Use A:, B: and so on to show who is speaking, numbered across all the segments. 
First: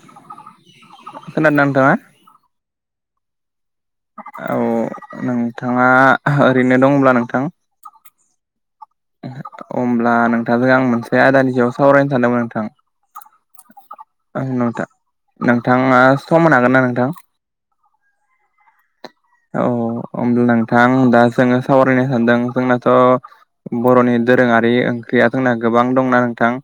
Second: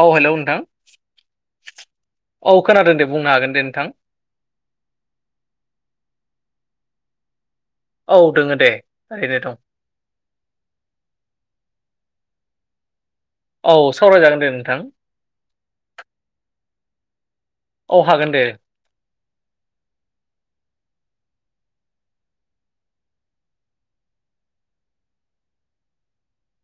A: औ हेलौ नोंथां
B: खोनादों ना नोंथाङा
A: औ खोनादों दे बुंनो हागोन दे नोंथां
B: औ नोंथाङा ओरैनो दंब्ला नोंथां?
A: औ दोङो दे। ओरैनो दं
B: अमब्ला नोंथांजों आं मोनसे आयदानिसायाव सावरायनो सानदोंमोन नोंथां
A: औ सावरायजागोन दे
B: नोंथां नोंथाङा सम हागोन ना नोंथां?
A: औ हागोन दे
B: औ ओम नोंथां दा जोङो सावरायनो सानदों जोंनाथ' बर'नि दोरोङारि ओंख्रिया जोंना गोबां दंना नोंथां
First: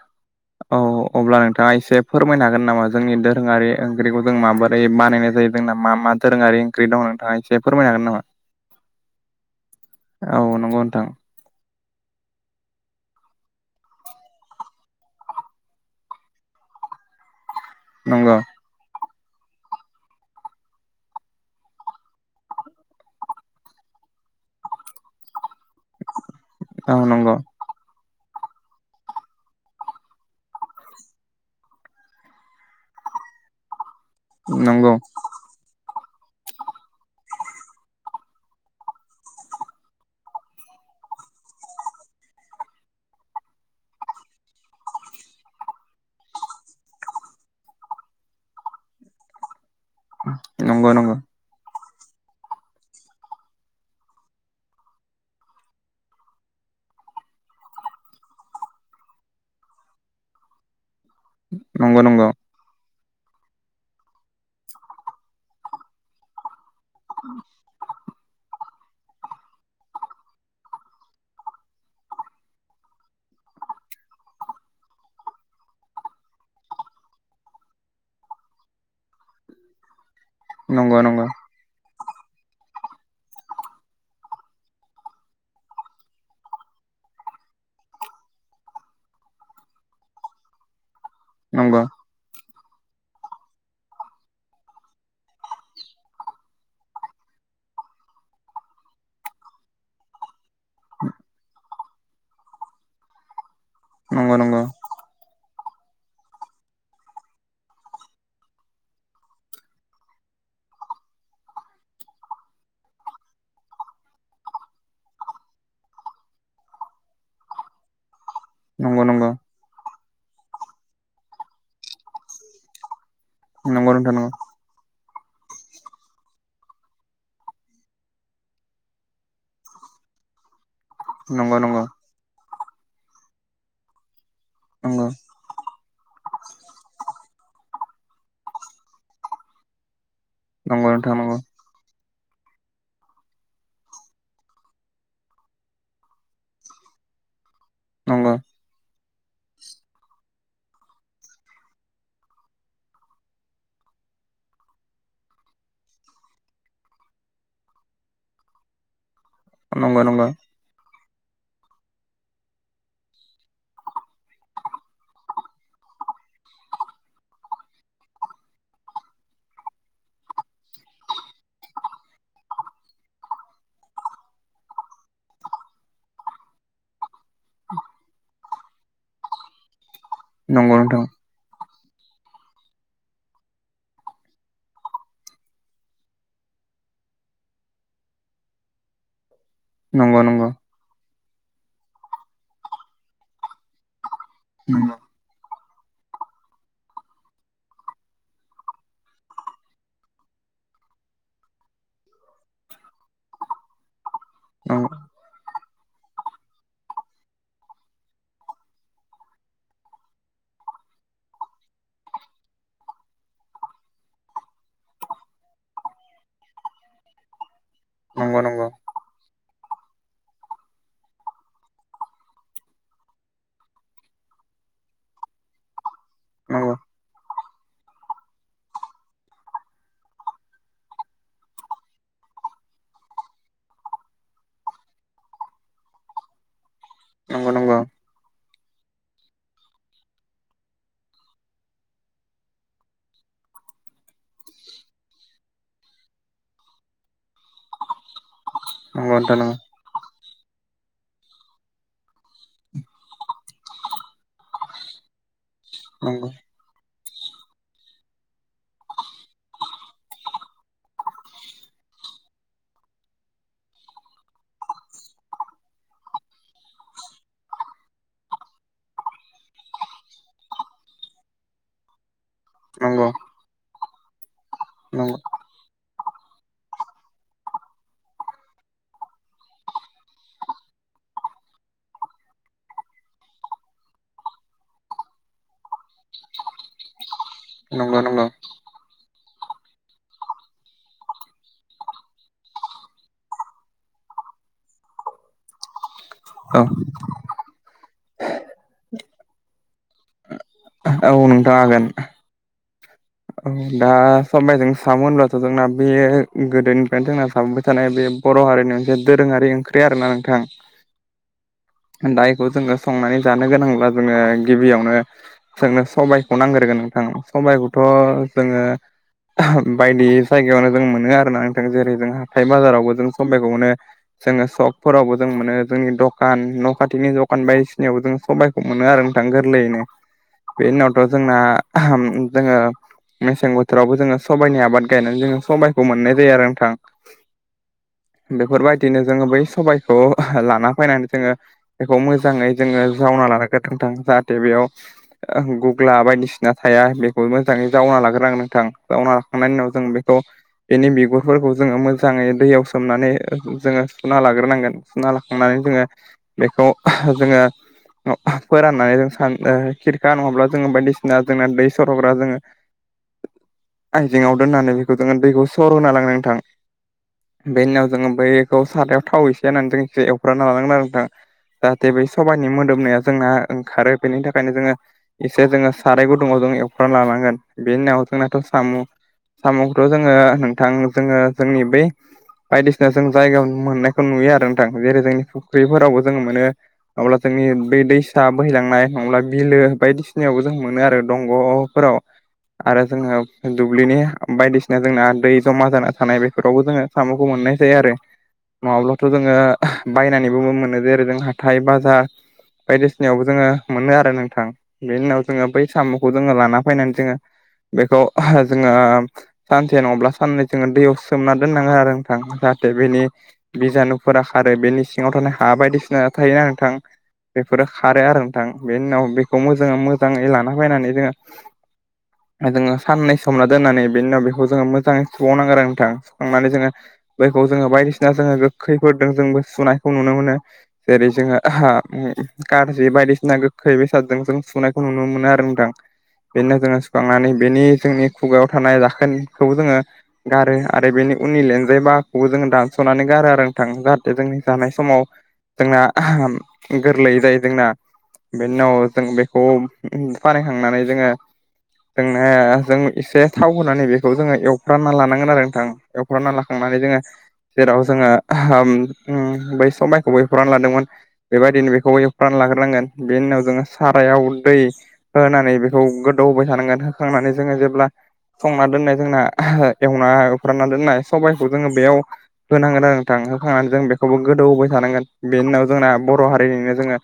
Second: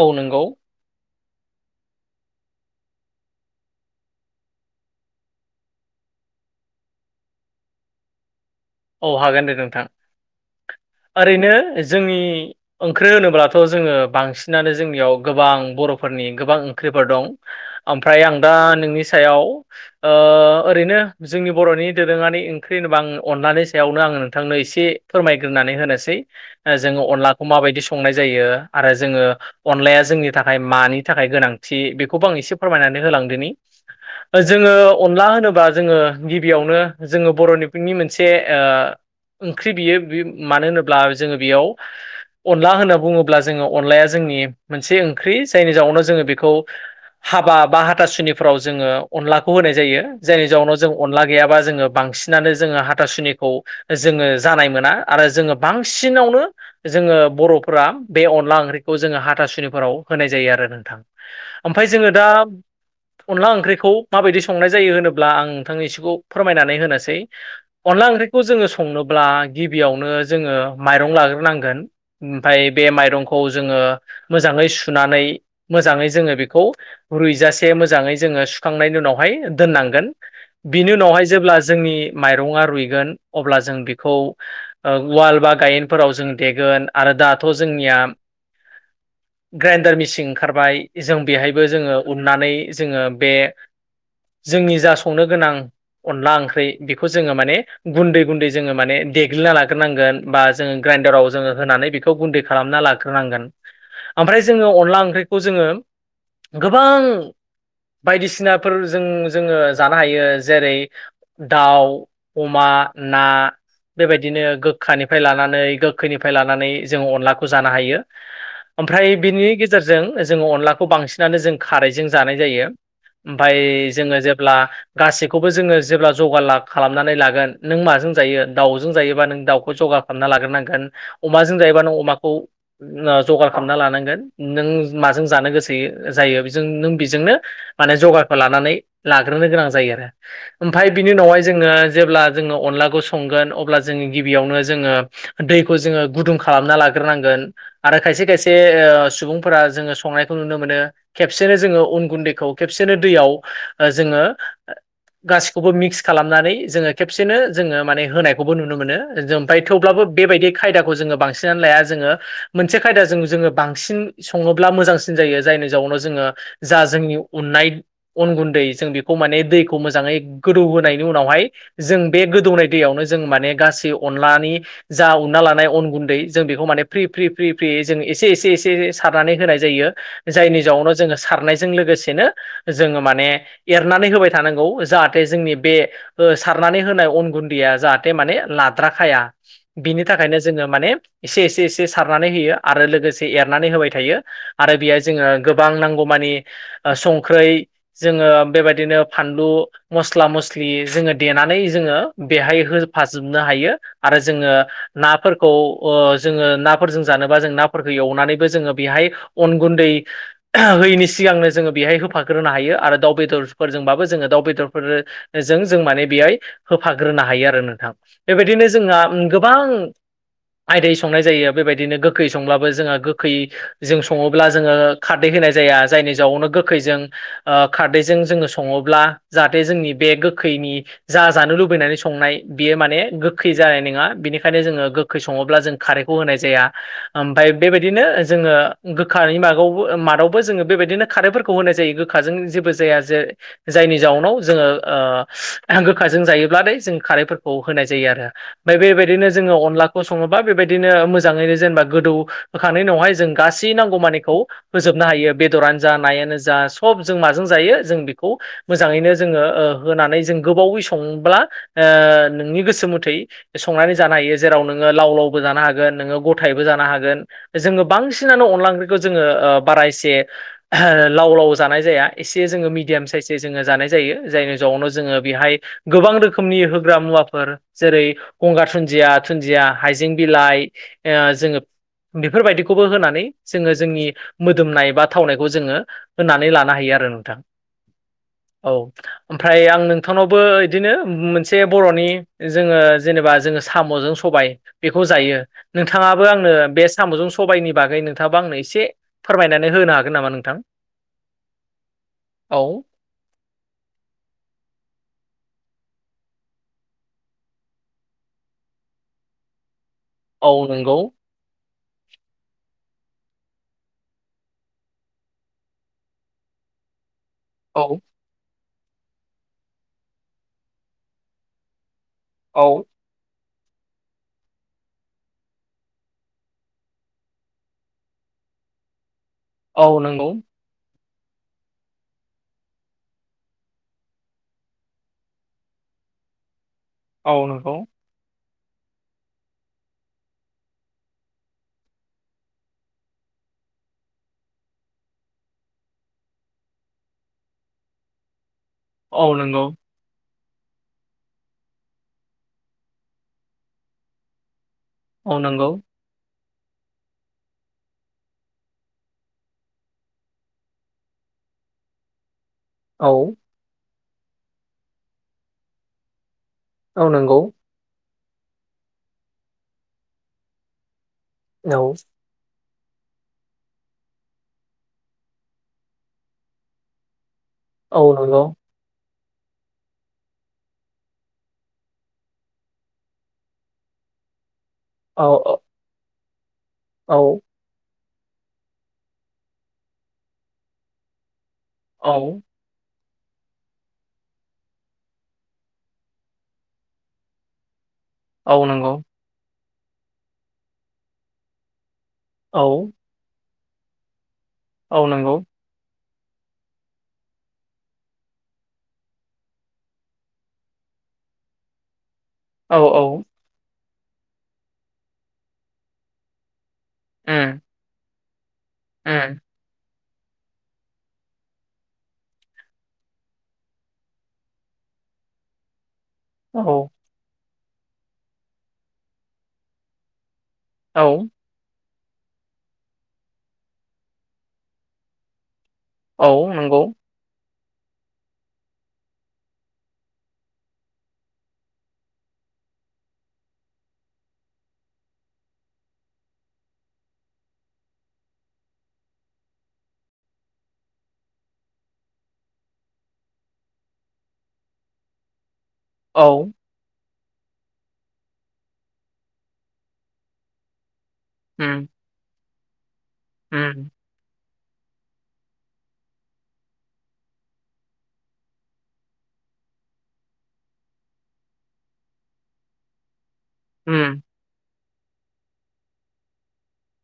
A: औ नोंगौ
B: औ अब्ला नोंथाङा इसे फोरमायनो हागोन नामा जोंनि दोरोङारि ओंख्रिखौ जों माबोरै बानायनाय जायो जोंना मा मा दोरोङारि ओंख्रि दं नोंथाङा इसे फोरमायनो हागोन नामा?
A: अ हागोन दे नोंथां
B: औ नंगौ नोंथां
A: ओरैनो जोंनि ओंख्रि होनोब्लाथ' जोङो बांसिनानो जोंनियाव गोबां बर'फोरनि गोबां ओंख्रिफोर दं।
B: [inaudible]
A: ओमफ्राय आं दा नोंनि सायाव ओ ओरैनो जोंनि बर'नि दोरोङारि ओंख्रि होनोबा आं अनलानि सायावनो आङो नोंथांनो इसे फोरमायग्रोनानै होनोसै
B: औ
A: जोङो
B: नंगौ
A: अनलाखौ माबायदि स संनाय जायो आरो जोङो अनलाया जोंनि थाखाय मानि थाखाय गोनांथि बेखौबो आं इसे फोरमायनानै होलांदोनि जोङो
B: नंगौ
A: अनला होनोबा जोङो गिबियावनो जोङो बर'निफिनि मोनसे ओ ओंख्रि बियो बि मानो होनोब्ला जोङो बियाव अनला होनना बुङोब्ला जोङो अनलाया जोंनि मोनसे ओंख्रि जायनि जाउनाव जोङो बेखौ हाबा बा हाथासुनिफोराव जोङो अनलाखौ होनाय जायो जायनि जाउनाव जों
B: नंगौ नंगौ
A: अनला गैयाबा जोङो बांसिनानो जोङो हाथासुनि खौ जोङो जानाय मोना आरो जोङो बांसिनावनो जोङो बर'फोरा बे अनला ओंख्रिखौ जोङो हाथासुनिफोराव होनाय जायो आरो नोंथां ओमफ्राय
B: नंगौ
A: जोङो दा
B: नंगौ
A: अनला ओंख्रिखौ माबायदि संनाय जायो होनोब्ला आं नोंथांनि सिखौ फोरमायनानै हो नोसै अनला ओंख्रि खौ जोङो संनोब्ला गिबियावनो जोङो माइरं लाग्रोनांगोन ओमफाय बे माइरंखौ जोङो मोजाङै सुनानै मोजाङै जोङो बेखौ रुइजासे मोजाङै जोङो सुखांनायनि उनावहाय दोननांगोन बिनि
B: नंगौ नंगौ
A: उनावहाय जेब्ला जोंनि माइरङा रुइगोन अब्ला जों बेखौ ओ उवाल बा गायेनफोराव जों देगोन आरो दाथ' जोंनिया ग्राइन्डार मेचिं ओंखारबाय जों बेहायबो
B: नंगौ
A: जोङो उननानै जोङो बे जोंनि जा संनो गोनां अनला ओंख्रै बेखौ जोङो माने गुन्दै गुन्दै जोङो माने देग्लिना लाग्रोनांगोन बा जोङो ग्राइन्डाराव जोङो होनानै बेखौ गुन्दै खालामना लाग्रोनांगोन
B: नंगौ
A: ओमफ्राय
B: नंगौ
A: जोङो अनला ओंख्रिखौ खौ जोङो गोबां बायदिसिनाफोर जों जोङो जानो हायो जेरै दाव बा ना बेबायदिनो गोखानिफ्राय लानानै गोखैनिफ्राय लानानै जोङो अनलाखौ जानो हायो।
B: नंगौ
A: ओमफ्राय
B: नंगौ
A: बिनि गेजेरजों जोङो अनलाखौ बांसिनानो जों खारैजों जानाय जायो। ओमफ्राय
B: नंगौ नोंथां
A: जोङो जेब्ला गासैखौबो जोङो जेब्ला जगार खालामनानै लागोन। नों माजों जायो दाउजों जायोबा नों दाउखौ जगार खालामना लाग्रोनांगोन। अमाजों
B: नंगौ
A: जायोबा
B: नंगौ
A: ओम नों अमाखौ जगार खालामना लानांगोन नों माजों जानो गोसो हो जायो बेजों नों बेजोंनो माने जगारखौ लानानै लाग्रोनो गोनां जायो। ओमफ्राय बिनि उनावहाय जोङो जेब्ला जोङो अनलाखौ संगोन अब्ला जोङो गिबियावनो जोङो। दैखौ जोङो गुदुं खालामना लाग्रोनांगोन आरो खायसे
B: नंगौ
A: खायसे सुबुं फोर जोङो संनायखौ नुनो मोनो। खेबसेनो जोङो उन गुन्दैखौ खेबसेनो दैयाव जोङो गासिखौबो मिक्स खालामनानै जा खेबसेनो जोङो माने होनायखौबो नुनो मोनो जों ओमफ्राय
B: नंगौ
A: थेवब्लाबो
B: नंगौ नोंथां
A: बे खायदाखौ जोङो बांसिन लाया जोङो। मोनसे खायदाजों जोङो बांसिन सङोब्ला मोजांसिन जायो जायनि जाउनाव जोङो। जा जोंनि उननाय अन गुन्दै जों बेखौ माने दैखौ मोजाङै गोदौ होनायनि उनावहाय। जों बे गोदौनाय दैयावनो जों माने गासै अनलानै जा उनना लानाय अन गुन्दै जों बेखौ माने फ्रि फ्रि फ्रि फ्रि जों एसे एसे एसे सारनानै होनाय जायो। जायनि जाउनाव जोङो सारनायजों लोगोसेनो जोङो माने एरनानै होबाय थानांगौ जाहाथे जोंनि बे सारनानै होनाय अन गुन्दैया जाहाथे माने लाद्राखाया बिनि
B: नंगौ
A: थाखायनो
B: नंगौ
A: जोङो माने एसे एसे एसे सारनानै होयो आरो लोगोसे एरनानै होबाय थायो आरो बेहाय जोङो गोबां नांगौमानि ओ संख्रै जोङो बेबायदिनो फानलु मस्ला मस्लि जोङो देनानै जोङो बेहाय होफाजोबनो हायो आरो जोङो ना फोरखौ ओ जोङो नाफोरजों जानोबा जों नाफोरखौ एवनानैबो जोङो बेहाय अन गुन्दै होयनि सिगांनो जोङो बेहाय होफाग्रोनो हायो आरो दाउ बेदरफोरजोंबाबो जोङो दाउ बेदरफोर। जों जों माने बेहाय होफाग्रोनो हायो आरो नोंथां बे
B: नंगौ
A: बादिनो जों हागौ गोबां आयदायै संनाय जायो बेबायदिनो गोखै संब्लाबो जोंहा गोखै जों सङोब्ला जोङो खारदै होनाय जाया जायनि जावनो गोखैजों खारदैजों जोङो सङोब्ला जाहाथे ओ जोंनि बे गोखैनि जा जानो लुबैनानै संनाय बियो माने गोखै जानाय नङा बेनिखायनो जोङो गो गोखै सङोब्ला जों खारैखौ होनाय जाया
B: नंगौ
A: ओमफ्राय
B: नंगौ नोंथां नंगौ
A: बे बायदिनो जोङो गोखानि मागावबो मादावबो जोङो बेबायदिनो खारैफोरखौ होनाय जायो गोखाजों जेबो जाया जे जायनि जाउनाव जोङो ओ गोखाजों जायोबब्लाथाय जों खारैफोरखौ होनाय जायो आरो ओमफ्राय बे बायदिनो
B: नोंथां नंगौ
A: जोङो अनला गसङोबा बेबायदिनो मोजाङैनो जेनेबा गोदौ होखांनायनि उनावहाय जों गासै नांगौ मानिखौ फोजोबनो हायो। बेदरनो जा
B: नंगौ नंगौ
A: नायानो जा सब जों माजों जायो जों बेखौ मोजाङैनो जोङो होनानै जों गोबावै संब्ला ओ नोंनि गोसो मथै संनानै जानो हायो जेराव नोङो लाव लावबो जानो हागोन नोङो गथायैबो जानो हागोन। जोङो बांसिनानो अनला ओख्रिखौ जोङो बारा एसे लाव लाव जानाय जाया एसे जोङो मिडियाम साइसै जोङो जानाय जायो जायनि जआवनो जोङो। बेहाय गोबां रोखोमनि होग्रा मुवाफोर जेरै गंगार दुुनन्धिया दुुनन्धिया हाइजें बिलाइ ओ जोङो बेफोरबायदिखौबो होनानै जोङो जोंनि मोदोमनाय बा थावनायखौ जोङो होननानै लानो हायो आरो नोंथां
B: नंगौ
A: औ ओमफ्राय आं नों थांनावबो इदिनो मोनसे बर'नि जोङो जेनेबा जोङो साम'जों सबाइ बेखौ जायो नोंथाङाबो आंनो
B: औ
A: बे साम'जों सबाइनि बागै नोंथाङाबो आंनो एसे फोरमायनानै होनो हागोन नामा नोंथां?
B: औ नोंथां हागोन।
A: औ
B: औ दा सबाइजों साम' होनब्लाथ' जोंना बेयो गोदोनिफ्रायनो जोंना जाबोबाय थानाय बे बर' हारिनि मोनसे दोरोङारि ओंख्रि आरोना नोंथां।
A: औ नंगौ
B: दा इखौ जोङो संनानै जानो गोनांब्ला जोङो गिबियावनो जोंनो सबाइखौ नांग्रोगोन नोंथां। सबाइखौथ'
A: औ
B: जोङो बायदि जायगायावनो जों मोनो आरोना नोंथां जेरै जोंहा हाथाय
A: औ
B: बाजारावबो जों समबाइखौ मोनो। जोङो सकफोरावबो जों मोनो जोंनि दखान न' खाथिनि दखान बायदिसिनायावबो जों सबाइखौ मोनो आरो नोंथां गोरलैयैनो
A: औ नंगौ
B: बे उनावथ' जोंना जोङो मेसें बोथोरावबो जोङो सबाइनि आबाद गायनानै जोङो सबाइखौ मोननाय जायो आरो नोंथां।
A: औ नंगौ।
B: बेफोरबायदिनो जोङो बै सबाइखौ लाना फायनानै जोङो बेखौ मोजाङै जोङो जावना लानो गोथांथां जाहाथे बेयाव ओ गुग्ला बायदिसिना थाया बेखौ मोजाङै जावना लाग्रोनांगोन नोंथां जावना
A: औ
B: लाखांनायनि
A: नंगौ
B: उनाव जों बेखौ बेनि बिगुरफोरखौ जोङो मोजाङै दैयाव सोमनानै जोङो सुना लाग्रोनांगोन। सुना
A: औ
B: लाखांनानै
A: नंगौ
B: जोङो बेखौ जोङो [unintelligible] फोराननानै जों सान ओ खिरखा नङाब्ला जोङो बायदिसिना जोंना दै सरग्रा जोङो
A: औ।
B: आइजेङाव दोननानै बेखौ जोङो दैखौ सर होना लागोन नोंथां।
A: औ नंगौ।
B: बे उनाव जोङो बैखौ सारायाव थाव एसे होननानै जों एवफ्रानना लानांगोन आरो नोंथां
A: औ
B: जाहाथे बे सबाइनि मोदोमनाया जोंना ओंखारो बेनि थाखायनो जोङो एसे जोङो साराय गुदुङाव जों एवफ्रामना लानांगोन बेनि
A: औ
B: उनाव जोंनाथ'
A: नंगौ
B: साम' सामखौथ' जोङो नोंथां जोङो जोंनि बे बायदिसिना जों जायगा मोननायखौ नुयो आरो नोंथां जेरै जोंनि
A: औ
B: फुख्रिफोरावबो जों मोनो
A: औ
B: अब्ला
A: औ
B: जोंनि बे दै नोंथां बोहैलांनाय नङाब्ला बिलो बायदिसिनायावबो जों मोनो आरो दंग'फोराव।
A: औ
B: आरो जोङो दुब्लिनि बायदिसिना जोंना दै जमा जाना थानाय बेफोरावबो जोङो साम'खौ मोननाय जायो आरो।
A: औ नंगौ
B: नङाब्लाथ' जोङो बायनानैबो मोनो जेरै जों हाथाय बाजार
A: औ
B: बायदि सिनायावबो जोङो मोनो आरो नोंथां बेनि
A: औ
B: उनाव
A: नंगौ
B: जोङो बै साम'खौ जोङो लाना फैनानै जोङो बेखौ जोङो सानसे नङाब्ला साननै जोङो दैयाव सोमना दोननांगोन आरो नोंथां। जाहाथे
A: औ औ
B: बिनि बिजानुफोरा खारो बेनि सिङाव थानाय हा बायदिसिना थायोना नोंथां।
A: उम
B: बेफोरो खारो आरो नोंथां बेनि उनाव
A: उम
B: बेखौ मोजाङै मोजाङै लाना फैनानै जोङो जोङो साननै सोमना दोननानै बेनि उनाव बेखौ जोङो मोजाङै सुखावनांगोन आरो नोंथां सुखांनानै
A: औ
B: जोङो बैखौ जोङो बायदिसिना जोङो गोखैफोरदों जोंबो सुनायखौ नुनो मोनो
A: औ
B: जेरै जोङो हा कारजि बायदिसिना गोखै बेसादजों जों सुनायखौ नुनो मोनो आरो नोंथां।
A: औ
B: बेनि उनाव जोङो
A: नंगौ
B: सुखांनानै बेनि जोंनि खुगायाव थानाय दाखोनखौ जोङो गारो आरो बेनि उननि लेनजाय बाहाखौबो जोङो दानसनानै गारो आरो नोंथां जाहाथे जोंनि जानाय समाव जोंना गोरलैयै जायो जोंना। बेनि उनाव जों बेखौ बानखांनानै जोङो जोंनो जों एसे थाव होनानै बेखौ जोङो एवफ्रानना लानांगोन आरो नोंथां
A: औ
B: एवफ्रानना लाखां माने जोङो जेराव जोङो [inaudible] बै समबायखौबो एवफ्रानना लादोंमोन। बेबायदिनो
A: उम
B: बेखौ एवफ्राननानै लाग्रोनांगोन बेनि उनाव जोङो
A: उम
B: सारायाव दै होनानै बेखौ गोदौ होबाय थानांगोन होखांनानै जोङो जेब्ला संना दोननाय जोंना एवना एफ्रानना दोननाय सबाइखौ जोङो बेयाव होनांगोन आरो नोंथां होखांनानै जों बेखौबो
A: उम
B: गोदौ हाबाय थानांगोन बेनि उनाव जोंना बर' हारिनिनो जोङो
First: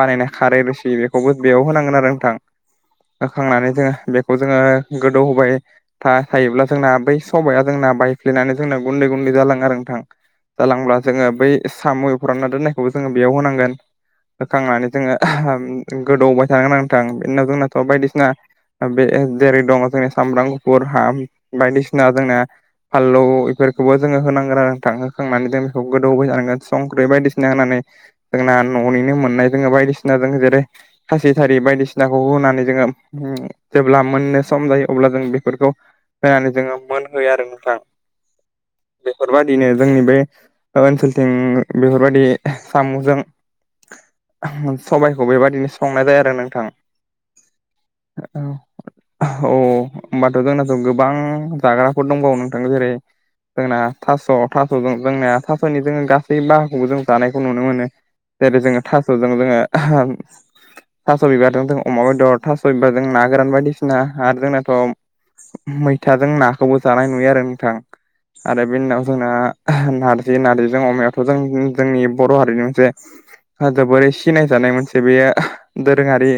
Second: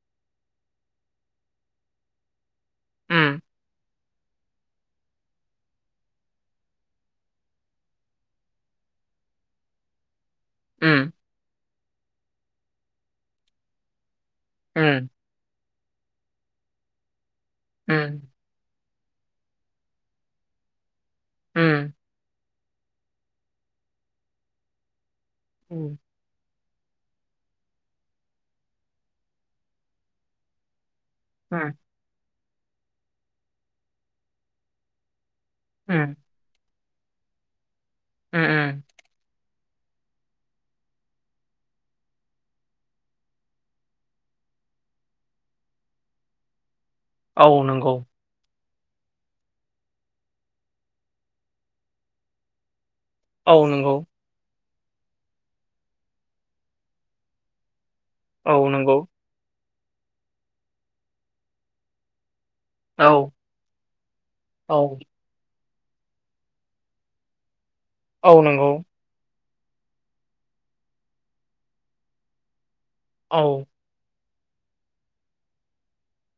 B: बानायनाय खारै रोसि बेखौबो बेयाव होनांगोन आरो नोंथां
A: उम
B: होखांनानै जोङो बेखौ जोङो गोदौ होबाय था-थायोब्ला जोंना बै सबाइया जोंना बायफ्लेनानै जोंना गुन्दै-गुन्दै जालाङो आरो नोंथां। जालांब्ला
A: उम
B: जोङो बै सामु फानना दोननायखौबो जोङो बेयाव होनांगोन
A: उम
B: होखांनानै जोङो [inaudible] गोदौहोबाय थानांगोन आर नोंथां बिनाव जोंनाथ'
A: उम
B: बायदिसिना ओ बे जेरै दङ' जों सामब्राम गुफुर हा
A: उम
B: बायदिसिना जोंना फालौ इफोरखौबो जोङो होनांगोन आरो नोंथां होखांनानै जों बेखौ
A: उम
B: गोदौहो थानांगोन संख्रि बायदिसिना होना होननानै जोंना न'निनो मोननाय जोङो बायदिसिना जो जेरै खासि थारि
A: उम
B: बायदिसिना नाखौ होनानै जोङो जेब्ला मोननो सम जायो अब्ला जों बेफोरखौ
A: उम।
B: होनानै जोङो मोनहोयो आरो नोंथां
A: उम
B: बेफोरबाय दिनो जोंनि बे ओनसोलथिं बेफोर बायदि सामजों सबाइखौ बेबायादिनो संनाय जायो आरो नोंथां।
A: औ नंगौ।
B: औ। [inaudible] अ होमबाथ' जोंनाथ' गोबां जाग्राफोर दंबावो नोंथां जेरै
A: औ
B: जोंना
A: नंगौ
B: थास' थास'जों जोंनाया थास'नि जोङो गासै बाहागोखौबो जों जानायखौ नुनो मोनो।
A: औ
B: जेरै जोङो
A: नंगौ
B: थास'जों जोङो थास' बिबारजों जों अमा बेदर थास' बिबार
A: औ
B: जों ना गोरान बायदिसिना आरो जोंनाथ'
A: औ
B: मैथाजों नाखौबो जानाय नुयो आरो नोंथां।
A: औ
B: आरो
A: नंगौ
B: बेनि उनाव जोंना नारजि नारजिजों अमायावथ' जों जोंनि बर' हारिनि मोनसे।
A: औ।
B: जोबोरै सिनायजानाय मोनसे बे दोरोङारि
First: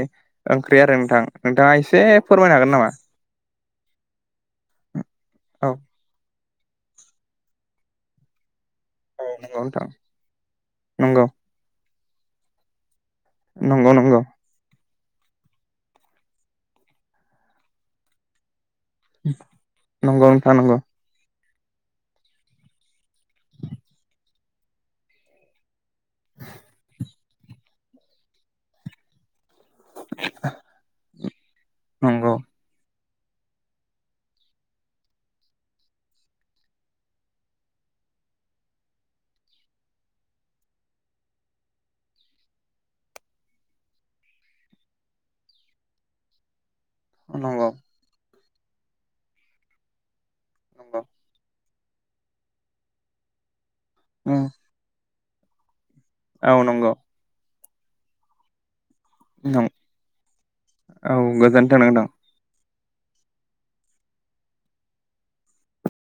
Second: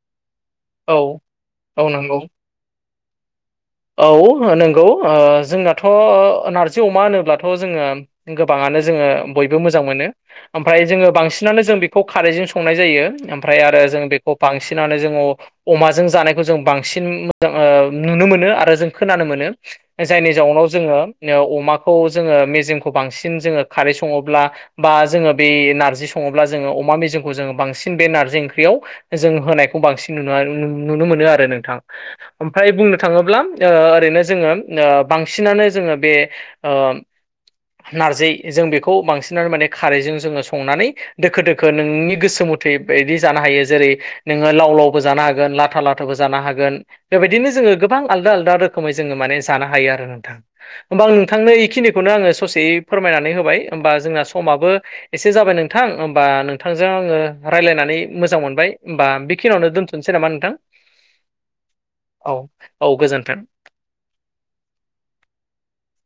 B: ओंख्रि
A: औ
B: आरो नोंथां। नोंथाङा
A: औ
B: एसे
A: नंगौ
B: फोरमायनो हागोन नामा?
A: औ नंगौ ओ
B: औ
A: जोंनाथ' नारजि अमा होनोब्लाथ' जोङो गोबाङानो जोङो
B: औ
A: बयबो
B: नंगौ
A: मोजां
B: नोंथां
A: मोनो ओमफ्राय जोङो
B: नंगौ
A: बांसिनानो जों बेखौ खारैजों संनाय जायो। ओमफ्राय आरो
B: नंगौ
A: जों
B: नंगौ
A: बेखौ बांसिनानो जोङो अमाजों जानायखौ जों बांसिन मो जों नुनो मोनो आरो जों खोनानो मोनो
B: नंगौ
A: जायनि
B: नोंथां
A: जाउनाव
B: नंगौ
A: जोङो अमाखौ जोङो मेजेमखौ बांसिन जोङो खारै सङोब्ला बा जोङो बे नारजि दि संङोब्ला जोङो अमा मेजेमखौ जों बांसिन बे नारजि ओंख्रियाव जों होनाय खौ बांसिन नुना नुनो मोनो आरो नोंथां
B: नंगौ
A: ओमफ्राय बुंनो थाङोब्ला ओ ओरैनो जोङो ओ बांसिनानो जोङो बे ओ नारजि जों बेखौ बांसिनानो माने खारैजों जोङो संनानै दोखो-दोखो नोंनि गोसो मुथै बायदि जानो हायो जेरै नोङो लाव-लावबो जानो हागोन लाथा-लाथा थाबो जानो हागोन। बेबायदिनो
B: नंगौ
A: जोङो गोबां आलदा-आलदा रोखोमै जोङो माने जानो हायो आरो नोंथां
B: नंगौ
A: होमबा आं नोंथांनो इखिनि खौनो आ ससेैयै फोरमायनानै होबाय होमबा जोंना समाबो एसे जाबाय नोंथां। बा
B: औ
A: नोंथांजों
B: नंगौ
A: आङो रायलायनानै मोजां मोनबाय। होमबा बेखिनियावनो दोनथ'सै नामा नोंथां।
B: औ गोजोनथों नोंथां
A: औ औ गोजोन्थों।